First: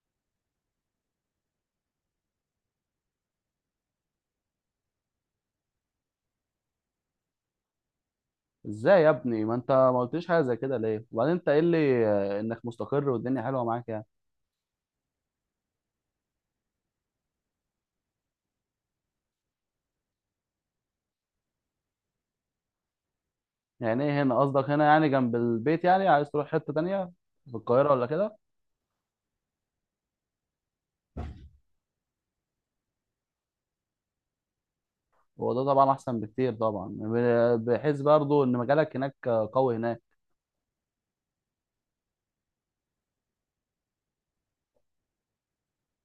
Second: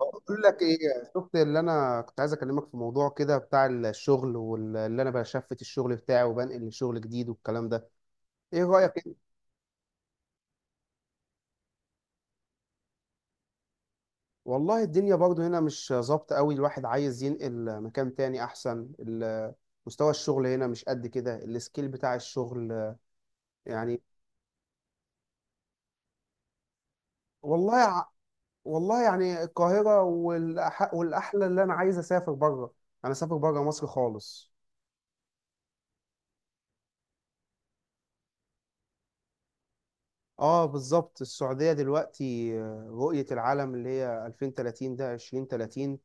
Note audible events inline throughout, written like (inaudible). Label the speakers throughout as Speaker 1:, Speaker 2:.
Speaker 1: بقول لك ايه. شفت اللي انا كنت عايز اكلمك في موضوع كده بتاع الشغل، واللي انا بشفت الشغل بتاعي وبنقل لشغل جديد والكلام ده. ايه
Speaker 2: ازاي
Speaker 1: رايك
Speaker 2: يا
Speaker 1: إيه؟
Speaker 2: ابني؟ ما انت ما قلتليش حاجه زي كده ليه؟ وبعدين انت قايل لي انك مستقر والدنيا حلوه معاك يعني.
Speaker 1: والله الدنيا برضو هنا مش ظابطه قوي، الواحد عايز ينقل مكان تاني احسن مستوى الشغل هنا مش قد كده، السكيل بتاع الشغل يعني.
Speaker 2: يعني ايه هنا؟ قصدك هنا يعني جنب البيت؟ يعني عايز تروح حته تانية في
Speaker 1: والله
Speaker 2: القاهره ولا
Speaker 1: ع-
Speaker 2: كده؟
Speaker 1: والله يعني القاهره، والاحلى اللي انا عايز اسافر بره. انا اسافر بره مصر خالص.
Speaker 2: هو ده طبعا احسن بكتير طبعا، بحيث برضو ان مجالك هناك قوي هناك.
Speaker 1: اه بالظبط، السعودية دلوقتي رؤية العالم اللي هي 2030، ده 2030.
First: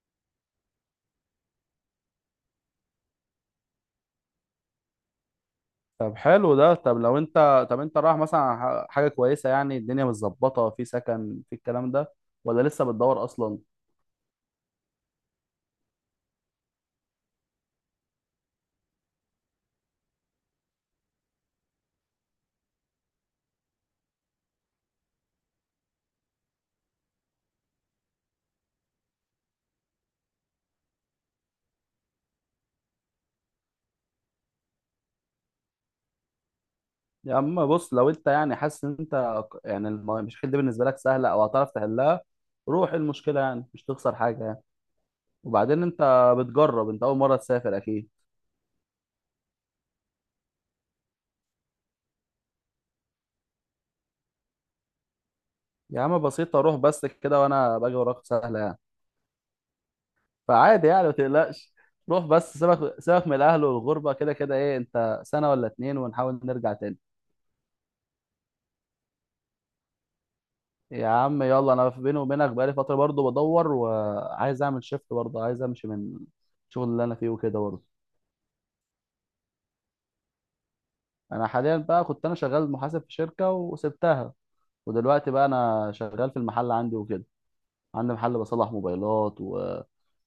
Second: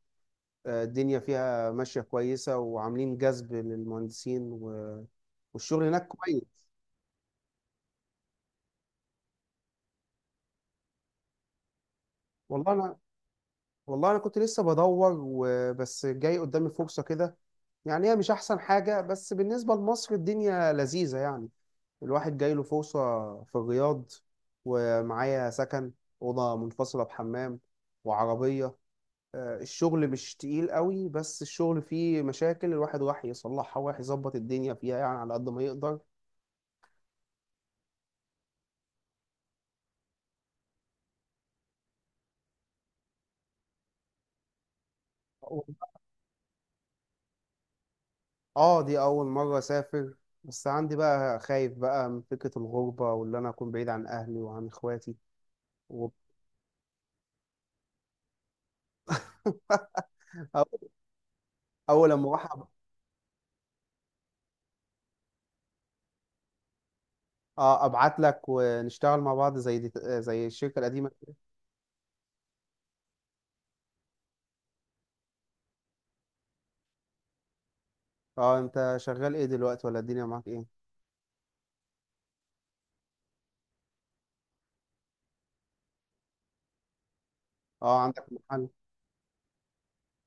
Speaker 1: الدنيا فيها ماشية كويسة وعاملين جذب للمهندسين والشغل هناك
Speaker 2: طب حلو
Speaker 1: كويس.
Speaker 2: ده. طب انت رايح مثلا على حاجه كويسه، يعني الدنيا متظبطه في سكن في الكلام ده ولا
Speaker 1: والله
Speaker 2: لسه
Speaker 1: انا
Speaker 2: بتدور اصلا؟
Speaker 1: والله انا كنت لسه بدور، وبس جاي قدامي فرصة كده. يعني هي مش احسن حاجة، بس بالنسبة لمصر الدنيا لذيذة يعني. الواحد جاي له فرصة في الرياض، ومعايا سكن، أوضة منفصلة بحمام، وعربية. الشغل مش تقيل قوي، بس الشغل فيه مشاكل الواحد راح يصلحها وراح يظبط الدنيا فيها يعني على قد ما يقدر.
Speaker 2: يا اما بص، لو انت يعني حاسس ان انت يعني المشاكل دي بالنسبه لك سهله او هتعرف تحلها، روح. المشكله يعني مش تخسر حاجه يعني.
Speaker 1: أول-
Speaker 2: وبعدين انت بتجرب، انت اول مره تسافر اكيد.
Speaker 1: اه، دي اول مرة اسافر. بس عندي بقى خايف بقى من فكرة الغربة، واللي انا اكون بعيد عن اهلي وعن اخواتي
Speaker 2: يا
Speaker 1: و-
Speaker 2: عم بسيطه، روح بس كده وانا باجي وراك، سهله يعني.
Speaker 1: (laughs)
Speaker 2: فعادي
Speaker 1: أو-
Speaker 2: يعني ما تقلقش.
Speaker 1: اول
Speaker 2: روح
Speaker 1: لما اروح
Speaker 2: بس، سيبك سيبك من الاهل والغربه. كده كده ايه، انت سنه ولا اتنين ونحاول نرجع تاني.
Speaker 1: ابعت لك ونشتغل مع بعض زي دي، زي الشركة
Speaker 2: يا
Speaker 1: القديمة.
Speaker 2: عم يلا، انا بيني وبينك بقالي فتره برضه بدور وعايز اعمل شيفت برضه، عايز امشي من الشغل اللي انا فيه وكده برضه.
Speaker 1: اه، انت شغال ايه دلوقتي ولا الدنيا معاك ايه؟
Speaker 2: انا حاليا بقى كنت انا شغال محاسب في شركه وسبتها، ودلوقتي بقى انا شغال في المحل عندي وكده.
Speaker 1: اه،
Speaker 2: عندي
Speaker 1: عندك
Speaker 2: محل
Speaker 1: محل.
Speaker 2: بصلح موبايلات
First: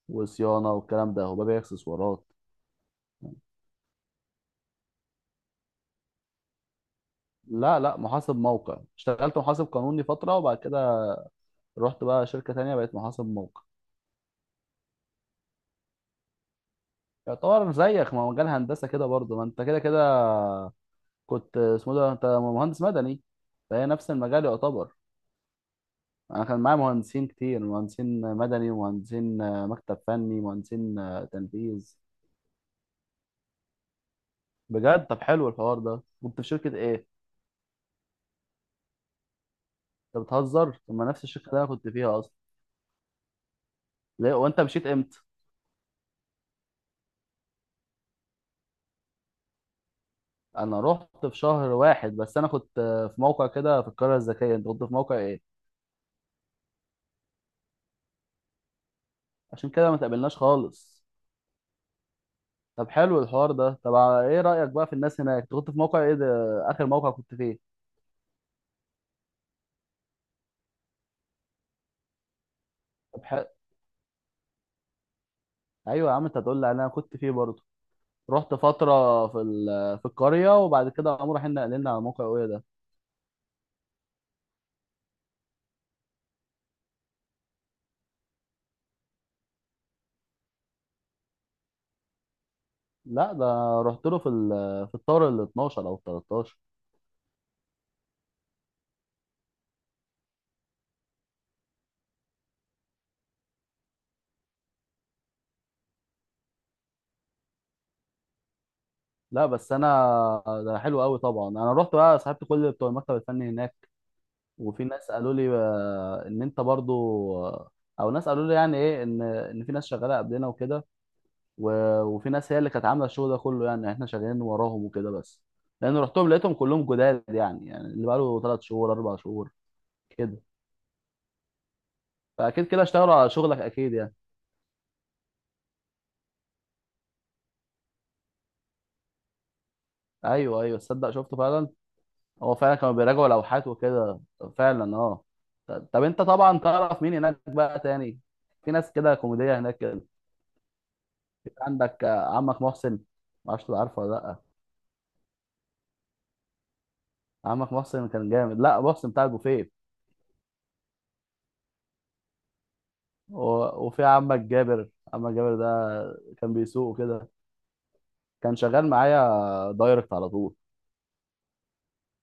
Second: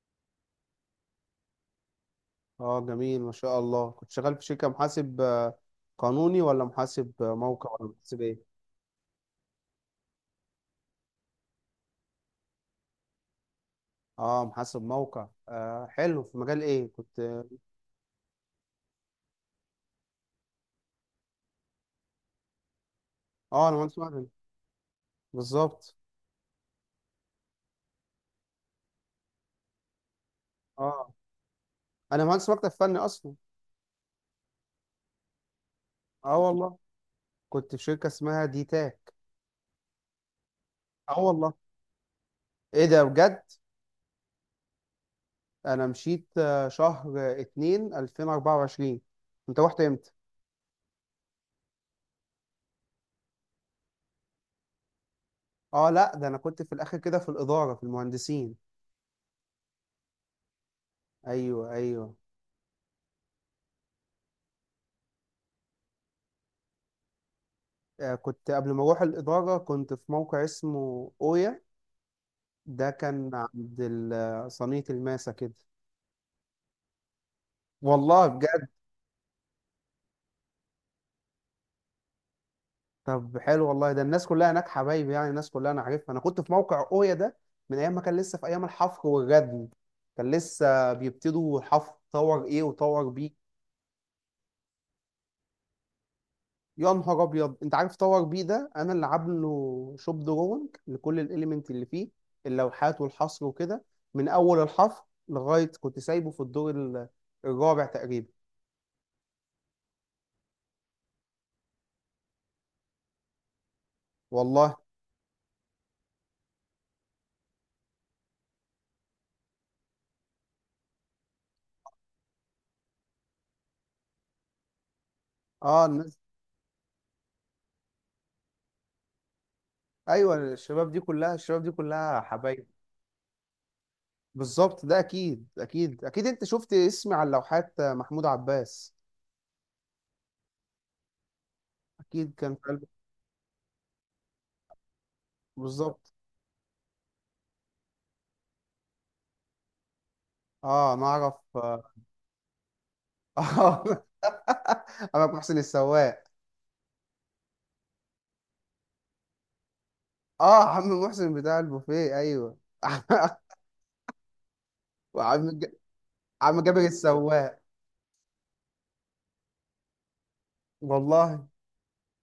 Speaker 2: وصيانه والكلام ده، وببيع اكسسوارات.
Speaker 1: اه جميل، ما شاء الله. كنت شغال في شركة محاسب قانوني، ولا محاسب موقع،
Speaker 2: لا
Speaker 1: ولا
Speaker 2: لا،
Speaker 1: محاسب
Speaker 2: محاسب
Speaker 1: ايه؟
Speaker 2: موقع. اشتغلت محاسب قانوني فتره وبعد كده رحت بقى شركه تانية بقيت محاسب موقع.
Speaker 1: اه، محاسب موقع. آه حلو، في مجال ايه كنت؟
Speaker 2: يعتبر زيك، ما هو مجال هندسه كده برضه. ما انت كده كده كنت اسمه ده، انت مهندس مدني،
Speaker 1: اه، انا
Speaker 2: فهي
Speaker 1: مهندس
Speaker 2: نفس
Speaker 1: مدني.
Speaker 2: المجال يعتبر.
Speaker 1: بالظبط.
Speaker 2: انا كان معايا مهندسين كتير، مهندسين مدني ومهندسين مكتب فني، مهندسين
Speaker 1: اه،
Speaker 2: تنفيذ.
Speaker 1: انا مهندس مكتب فني اصلا.
Speaker 2: بجد؟ طب حلو الحوار ده. كنت
Speaker 1: اه
Speaker 2: في شركة
Speaker 1: والله،
Speaker 2: ايه؟
Speaker 1: كنت في شركة اسمها دي تاك.
Speaker 2: انت بتهزر؟ طب ما
Speaker 1: اه
Speaker 2: نفس الشركة
Speaker 1: والله،
Speaker 2: اللي انا كنت فيها اصلا!
Speaker 1: ايه ده بجد؟
Speaker 2: ليه؟ وانت مشيت امتى؟
Speaker 1: انا مشيت شهر 2 2024. انت رحت امتى؟
Speaker 2: انا رحت في شهر واحد، بس انا كنت في موقع كده في القرية الذكية. انت كنت في موقع ايه؟
Speaker 1: اه لا، ده انا كنت في الاخر كده في الإدارة في المهندسين.
Speaker 2: عشان كده ما تقابلناش خالص.
Speaker 1: ايوه ايوه.
Speaker 2: طب حلو الحوار ده. طب ايه رأيك بقى في الناس هناك؟ انت كنت في موقع ايه ده، اخر موقع كنت فيه؟
Speaker 1: كنت قبل ما اروح الاداره كنت في موقع اسمه اويا. ده
Speaker 2: طب
Speaker 1: كان
Speaker 2: حلو.
Speaker 1: عند صينيه الماسه كده.
Speaker 2: ايوه يا عم، انت هتقول لي انا كنت فيه برضه.
Speaker 1: والله
Speaker 2: رحت
Speaker 1: بجد.
Speaker 2: فترة في في القرية، وبعد كده قاموا رايحين نقلنا على موقع ايه ده.
Speaker 1: طب حلو والله، ده الناس كلها هناك حبايبي يعني، الناس كلها انا عارفها. انا كنت في موقع اويا ده من ايام ما كان لسه في ايام الحفر والردم. كان لسه بيبتدوا الحفر، طور ايه وطور
Speaker 2: لا
Speaker 1: بي.
Speaker 2: ده، رحت له في في الطور ال 12 او ال 13.
Speaker 1: يا نهار ابيض! انت عارف باور بي ده انا اللي عامله شوب دروينج لكل الاليمنت اللي فيه، اللوحات والحصر وكده، من اول الحفر لغايه كنت سايبه في الدور الرابع تقريبا.
Speaker 2: لا بس انا، ده حلو قوي طبعا. انا رحت بقى صاحبت كل بتوع المكتب الفني هناك.
Speaker 1: والله.
Speaker 2: وفي ناس قالوا لي ان انت برضو، آه، او ناس قالوا لي يعني ايه، ان في ناس شغاله قبلنا وكده. وفي ناس هي اللي كانت عامله الشغل ده كله، يعني احنا شغالين وراهم وكده بس.
Speaker 1: اه
Speaker 2: لان
Speaker 1: الناس.
Speaker 2: رحتهم لقيتهم كلهم جداد يعني اللي بقاله 3 شهور 4 شهور
Speaker 1: ايوه،
Speaker 2: كده.
Speaker 1: الشباب دي كلها الشباب دي كلها حبايب.
Speaker 2: فاكيد كده اشتغلوا على شغلك اكيد يعني.
Speaker 1: بالظبط، ده اكيد اكيد اكيد. انت شفت اسمي على اللوحات، محمود عباس.
Speaker 2: ايوه ايوه، تصدق شفته فعلا.
Speaker 1: اكيد كان
Speaker 2: هو
Speaker 1: في
Speaker 2: فعلا
Speaker 1: قلبك.
Speaker 2: كانوا بيراجعوا لوحات وكده. فعلا اه. طب
Speaker 1: بالظبط.
Speaker 2: انت طبعا تعرف مين هناك بقى تاني؟ في ناس كده كوميدية هناك كده.
Speaker 1: اه، انا اعرف. اه.
Speaker 2: عندك عمك محسن، ما اعرفش عارفه ولا لا.
Speaker 1: (laughs) انا محسن السواق.
Speaker 2: عمك محسن كان جامد، لا محسن بتاع البوفيه.
Speaker 1: اه، عم محسن بتاع البوفيه، ايوه. (laughs)
Speaker 2: وفي عمك جابر، عمك
Speaker 1: وعم
Speaker 2: جابر ده
Speaker 1: ج-
Speaker 2: كان
Speaker 1: عم جابر
Speaker 2: بيسوق كده،
Speaker 1: السواق.
Speaker 2: كان شغال معايا دايركت على طول.
Speaker 1: والله.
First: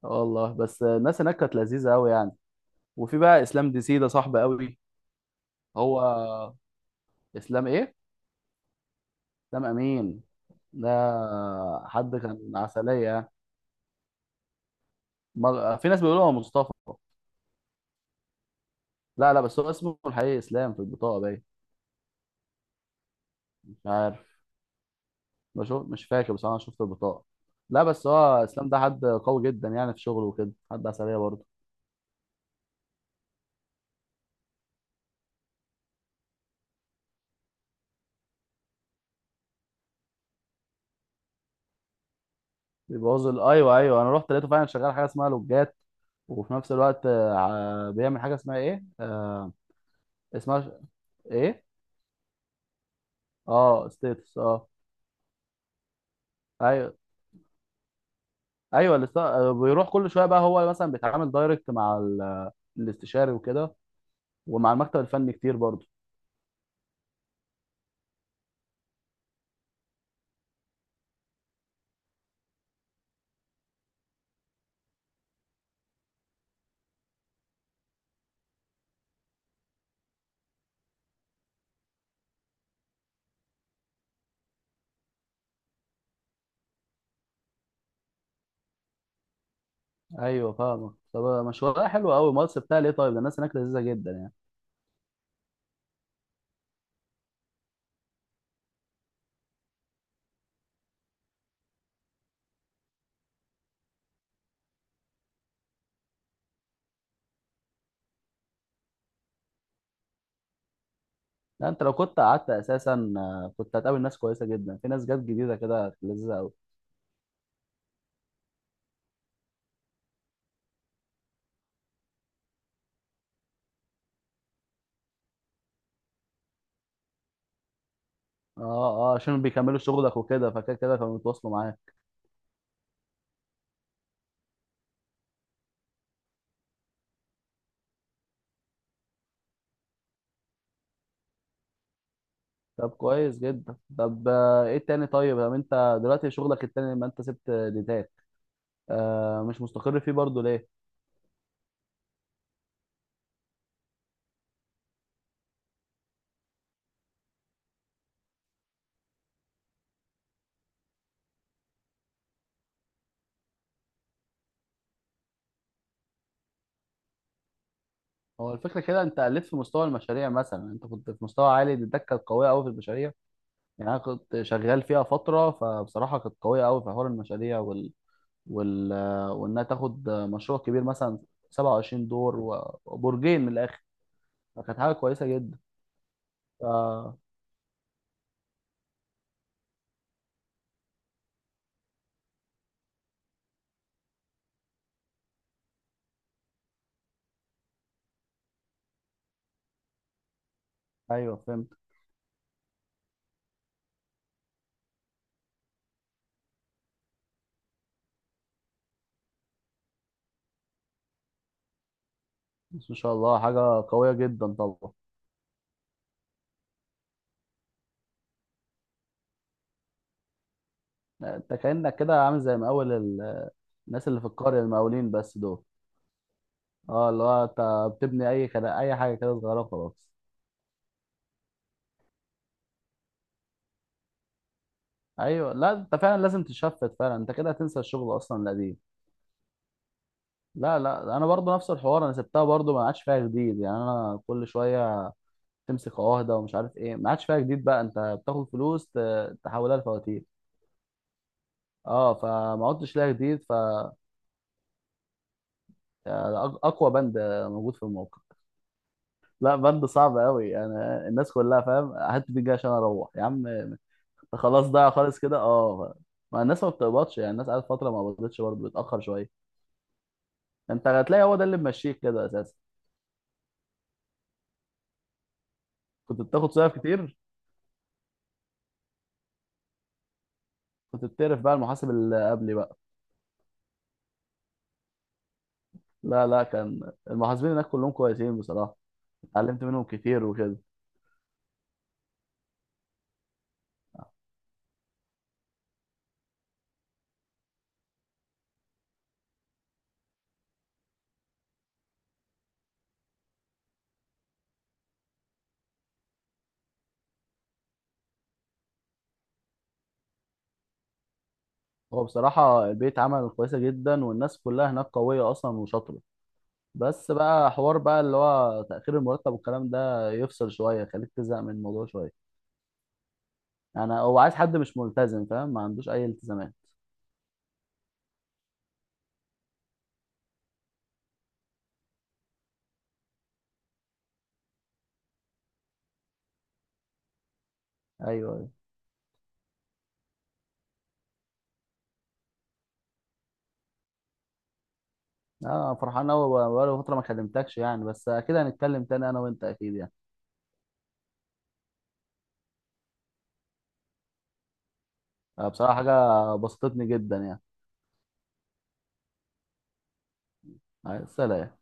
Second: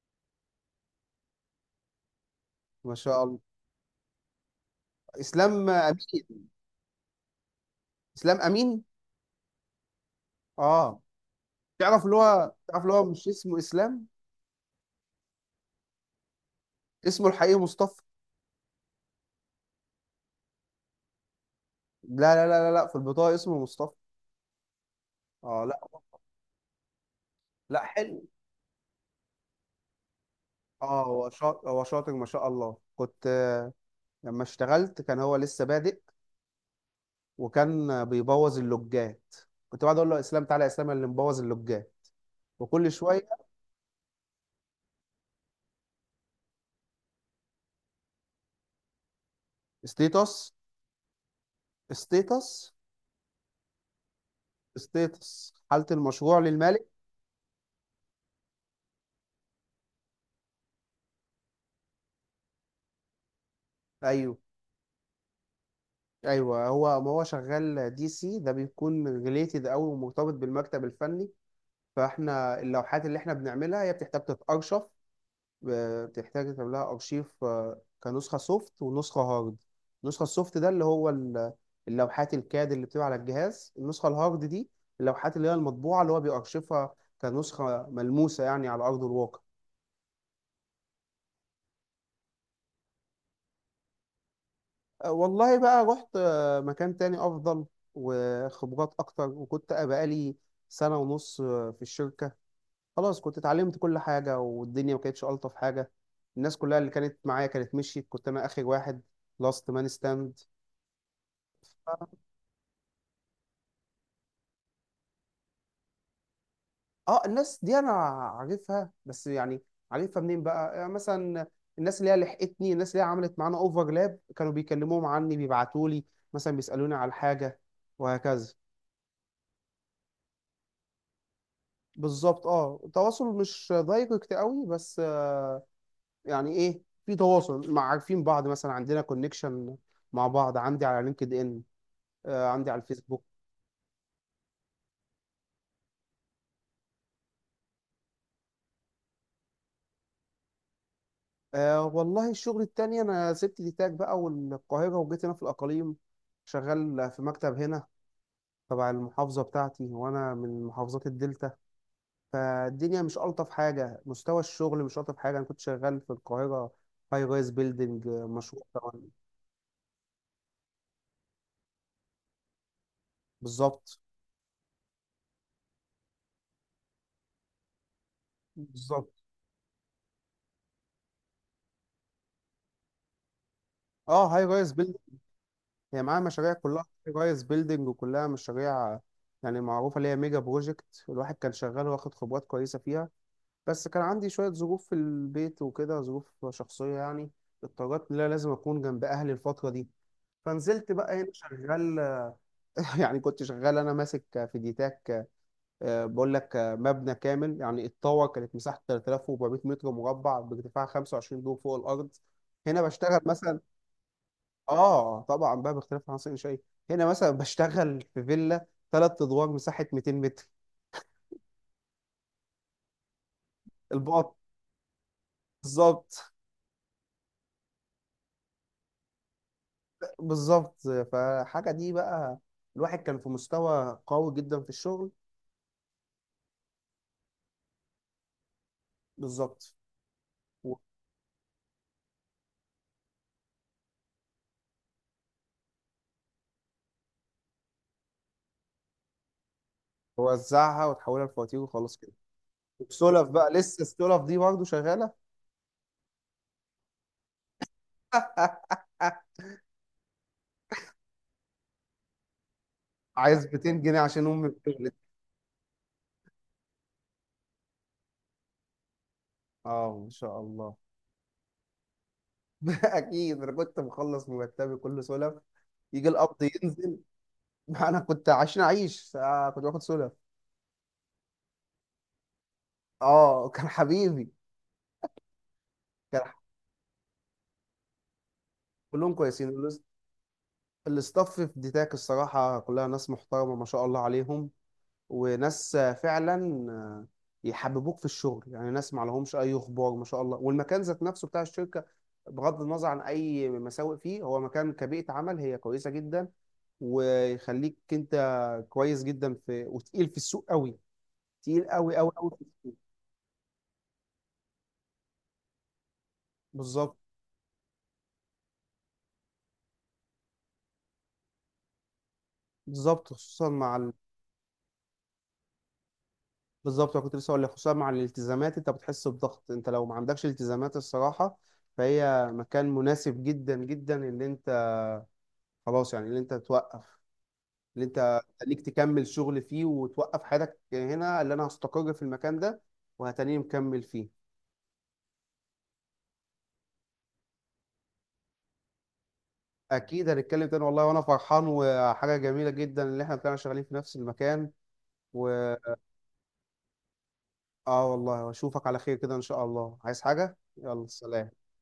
Speaker 2: آه والله، بس الناس هناك كانت لذيذة قوي يعني.
Speaker 1: ما
Speaker 2: وفي
Speaker 1: شاء الله.
Speaker 2: بقى اسلام ديسي، ده صاحبي قوي.
Speaker 1: اسلام
Speaker 2: هو
Speaker 1: امين.
Speaker 2: اسلام ايه؟
Speaker 1: اسلام امين.
Speaker 2: اسلام امين؟ ده
Speaker 1: اه. تعرف
Speaker 2: حد
Speaker 1: اللي
Speaker 2: كان
Speaker 1: هو تعرف اللي هو مش
Speaker 2: عسلية.
Speaker 1: اسمه اسلام.
Speaker 2: في ناس بيقولوا هو مصطفى.
Speaker 1: اسمه الحقيقي مصطفى.
Speaker 2: لا لا، بس هو اسمه الحقيقي اسلام، في البطاقة باين.
Speaker 1: لا لا لا لا لا، في البطاقه اسمه
Speaker 2: مش
Speaker 1: مصطفى.
Speaker 2: عارف،
Speaker 1: اه لا.
Speaker 2: بشوف. مش فاكر، بس انا شفت البطاقة. لا
Speaker 1: لا
Speaker 2: بس
Speaker 1: حلو.
Speaker 2: هو اسلام ده حد قوي جدا يعني في شغله وكده، حد
Speaker 1: اه،
Speaker 2: عسلية
Speaker 1: هو
Speaker 2: برضه.
Speaker 1: شاطر هو شاطر، ما شاء الله. كنت لما اشتغلت كان هو لسه بادئ، وكان بيبوظ اللوجات. كنت بقعد اقول له، يا اسلام تعالى، يا اسلام اللي مبوظ اللوجات، وكل شويه.
Speaker 2: ايوه ايوه، انا رحت لقيته فعلا شغال حاجة اسمها لوجات. وفي نفس الوقت بيعمل حاجة اسمها ايه،
Speaker 1: ستيتس.
Speaker 2: اسمها ايه؟
Speaker 1: ستيتس.
Speaker 2: اه ستيتس، اه.
Speaker 1: ستيتس، حالة المشروع للمالك.
Speaker 2: ايوه ايوه. بيروح كل شويه بقى هو مثلا بيتعامل دايركت مع الاستشاري وكده.
Speaker 1: ايوه
Speaker 2: ومع المكتب الفني كتير برضه.
Speaker 1: ايوه. هو ما هو شغال دي سي، ده بيكون ريليتد قوي ومرتبط بالمكتب الفني. فاحنا اللوحات اللي احنا بنعملها هي بتحتاج تتأرشف، بتحتاج يتعمل لها ارشيف، كنسخة سوفت ونسخة هارد. النسخة السوفت ده اللي هو اللوحات الكاد اللي بتبقى على الجهاز. النسخة الهارد دي اللوحات اللي هي المطبوعة اللي هو بيأرشفها، كنسخة ملموسة يعني على أرض الواقع.
Speaker 2: ايوه فاهمك. طب مشوارها حلو قوي مصر بتاع ليه، طيب، ده الناس هناك لذيذه جدا يعني.
Speaker 1: والله بقى، رحت مكان تاني افضل، وخبرات اكتر، وكنت بقالي سنة ونص في الشركة. خلاص، كنت اتعلمت كل حاجة، والدنيا ما كانتش الطف حاجة. الناس كلها اللي كانت معايا كانت مشيت، كنت انا اخر واحد، لاست مان ستاند.
Speaker 2: لا انت لو
Speaker 1: اه،
Speaker 2: كنت قعدت اساسا كنت هتقابل ناس كويسه جدا، في ناس جت جديده كده لذيذه قوي.
Speaker 1: الناس دي انا عارفها، بس يعني عارفها منين بقى يعني، مثلا الناس اللي هي لحقتني، الناس اللي هي عملت معانا اوفرلاب، كانوا بيكلموهم عني، بيبعتوا لي مثلا بيسالوني على حاجه، وهكذا.
Speaker 2: اه اه، عشان بيكملوا شغلك وكده، فكده كده كانوا بيتواصلوا معاك.
Speaker 1: بالظبط. اه، تواصل مش دايركت قوي، بس يعني ايه، في تواصل، مع عارفين بعض مثلا، عندنا كونكشن مع بعض، عندي على لينكد ان، آه عندي على
Speaker 2: طب
Speaker 1: الفيسبوك.
Speaker 2: كويس جدا. طب ايه التاني طيب؟ طب انت دلوقتي شغلك التاني لما انت سبت ديتاك مش مستقر فيه برضه ليه؟
Speaker 1: آه والله، الشغل التاني انا سبت دي تاج بقى والقاهرة وجيت هنا في الاقاليم، شغال في مكتب هنا تبع المحافظة بتاعتي، وانا من محافظات الدلتا. فالدنيا مش الطف حاجة، مستوى الشغل مش الطف حاجة. انا كنت شغال في القاهرة، هاي رايز بيلدينج،
Speaker 2: هو
Speaker 1: مشروع
Speaker 2: الفكره كده،
Speaker 1: طبعاً.
Speaker 2: انت قلت في مستوى المشاريع مثلا، انت كنت في مستوى عالي. ديتاك كانت قويه قوي في المشاريع. يعني انا
Speaker 1: بالظبط.
Speaker 2: كنت شغال فيها فتره، فبصراحه كانت قويه قوي في حوار المشاريع وال...
Speaker 1: بالظبط.
Speaker 2: وانها تاخد مشروع كبير مثلا 27 دور وبرجين من الاخر،
Speaker 1: اه هاي رايز.
Speaker 2: فكانت حاجه كويسه جدا.
Speaker 1: هي معاها مشاريع
Speaker 2: ف...
Speaker 1: كلها جايز بيلدينج، وكلها مشاريع يعني معروفة، اللي هي ميجا بروجكت. الواحد كان شغال واخد خبرات كويسة فيها، بس كان عندي شوية ظروف في البيت وكده، ظروف شخصية يعني. اضطريت إن أنا لازم أكون جنب أهلي الفترة دي، فنزلت بقى هنا
Speaker 2: ايوه فهمت.
Speaker 1: شغال. (laughs) يعني كنت شغال أنا ماسك فيديتاك بقول لك مبنى كامل يعني الطاوة كانت مساحته 3400 متر مربع بارتفاع 25 دور فوق الأرض. هنا
Speaker 2: بس ما شاء
Speaker 1: بشتغل
Speaker 2: الله،
Speaker 1: مثلا.
Speaker 2: حاجه قويه جدا طبعا.
Speaker 1: اه طبعا بقى، باختلاف العناصر شيء. هنا مثلا بشتغل في فيلا 3 ادوار، مساحه 200 متر.
Speaker 2: انت كانك كده عامل زي مقاول الناس اللي في
Speaker 1: البقط.
Speaker 2: القريه، المقاولين بس دول.
Speaker 1: بالظبط.
Speaker 2: اه، اللي هو انت بتبني اي كده، اي حاجه كده صغيره وخلاص.
Speaker 1: بالظبط، فحاجه دي بقى، الواحد كان في مستوى قوي جدا في الشغل.
Speaker 2: ايوه. لا انت فعلا لازم تشفت فعلا، انت كده هتنسى الشغل اصلا القديم.
Speaker 1: بالظبط،
Speaker 2: لا لا، انا برضو نفس الحوار، انا سبتها برضو ما عادش فيها جديد يعني. انا كل شويه تمسك عهده ومش عارف ايه، ما عادش فيها جديد بقى. انت بتاخد فلوس تحولها لفواتير.
Speaker 1: ووزعها وتحولها لفواتير وخلاص كده.
Speaker 2: اه فما عدتش لها
Speaker 1: السلف
Speaker 2: جديد.
Speaker 1: بقى، لسه السلف دي برضه شغاله.
Speaker 2: يعني اقوى بند موجود في الموقع.
Speaker 1: (laughs)
Speaker 2: لا بند صعب قوي يعني. الناس كلها فاهم، هات دي جاي عشان اروح يا
Speaker 1: عايز
Speaker 2: عم أنت!
Speaker 1: 200 جنيه عشان امي
Speaker 2: خلاص ضايع
Speaker 1: بتولد.
Speaker 2: خالص كده. اه، ما الناس ما بتقبضش يعني، الناس قعدت فتره ما قبضتش، برضه بتاخر شويه.
Speaker 1: اه، ما شاء الله.
Speaker 2: انت هتلاقي هو ده اللي ممشيك كده اساسا.
Speaker 1: (laughs) اكيد انا كنت مخلص مرتبي كله سلف، يجي
Speaker 2: كنت
Speaker 1: القبض
Speaker 2: بتاخد صيف
Speaker 1: ينزل.
Speaker 2: كتير؟
Speaker 1: (laughs) انا كنت عشان اعيش كنت باخد سودا.
Speaker 2: كنت بتعرف بقى المحاسب اللي قبلي بقى؟
Speaker 1: اه، كان حبيبي. كان
Speaker 2: لا
Speaker 1: ح-
Speaker 2: لا، كان المحاسبين هناك كلهم كويسين بصراحة.
Speaker 1: كلهم كويسين
Speaker 2: اتعلمت منهم كتير وكده.
Speaker 1: الاستاف في ديتاك الصراحه كلها ناس محترمه، ما شاء الله عليهم. وناس فعلا يحببوك في الشغل، يعني ناس ما لهمش اي اخبار، ما شاء الله. والمكان ذات نفسه بتاع الشركه، بغض النظر عن اي مساوئ فيه، هو مكان كبيئه عمل هي كويسه جدا، ويخليك انت كويس جدا، في وتقيل في السوق قوي، تقيل قوي
Speaker 2: هو
Speaker 1: قوي قوي في
Speaker 2: بصراحة
Speaker 1: السوق.
Speaker 2: البيت عمل كويسة جدا، والناس كلها هناك قوية أصلا وشاطرة.
Speaker 1: بالظبط.
Speaker 2: بس بقى حوار بقى اللي هو تأخير المرتب والكلام ده يفصل شوية، يخليك تزهق من الموضوع شوية.
Speaker 1: بالظبط، خصوصا مع.
Speaker 2: يعني هو عايز حد مش ملتزم، فاهم، ما عندوش أي التزامات.
Speaker 1: بالظبط، انا كنت لسه هقول لك، خصوصا مع الالتزامات انت بتحس بضغط. انت لو ما عندكش التزامات الصراحه، فهي مكان مناسب جدا جدا، اللي انت خلاص يعني، اللي انت توقف، اللي
Speaker 2: أيوه
Speaker 1: انت
Speaker 2: أيوه،
Speaker 1: خليك تكمل شغل فيه، وتوقف حياتك هنا، اللي انا هستقر في المكان ده، وهتاني مكمل فيه.
Speaker 2: أنا فرحان أوي. بقالي فترة ما كلمتكش يعني، بس أكيد هنتكلم تاني أنا وأنت أكيد يعني.
Speaker 1: اكيد هنتكلم تاني والله، وانا فرحان، وحاجه جميله جدا اللي احنا طلعنا شغالين في نفس المكان. و...
Speaker 2: بصراحة حاجة بسطتني جدا
Speaker 1: اه والله، واشوفك على خير كده ان شاء الله. عايز حاجه؟ يلا
Speaker 2: يعني.
Speaker 1: سلام.
Speaker 2: سلام.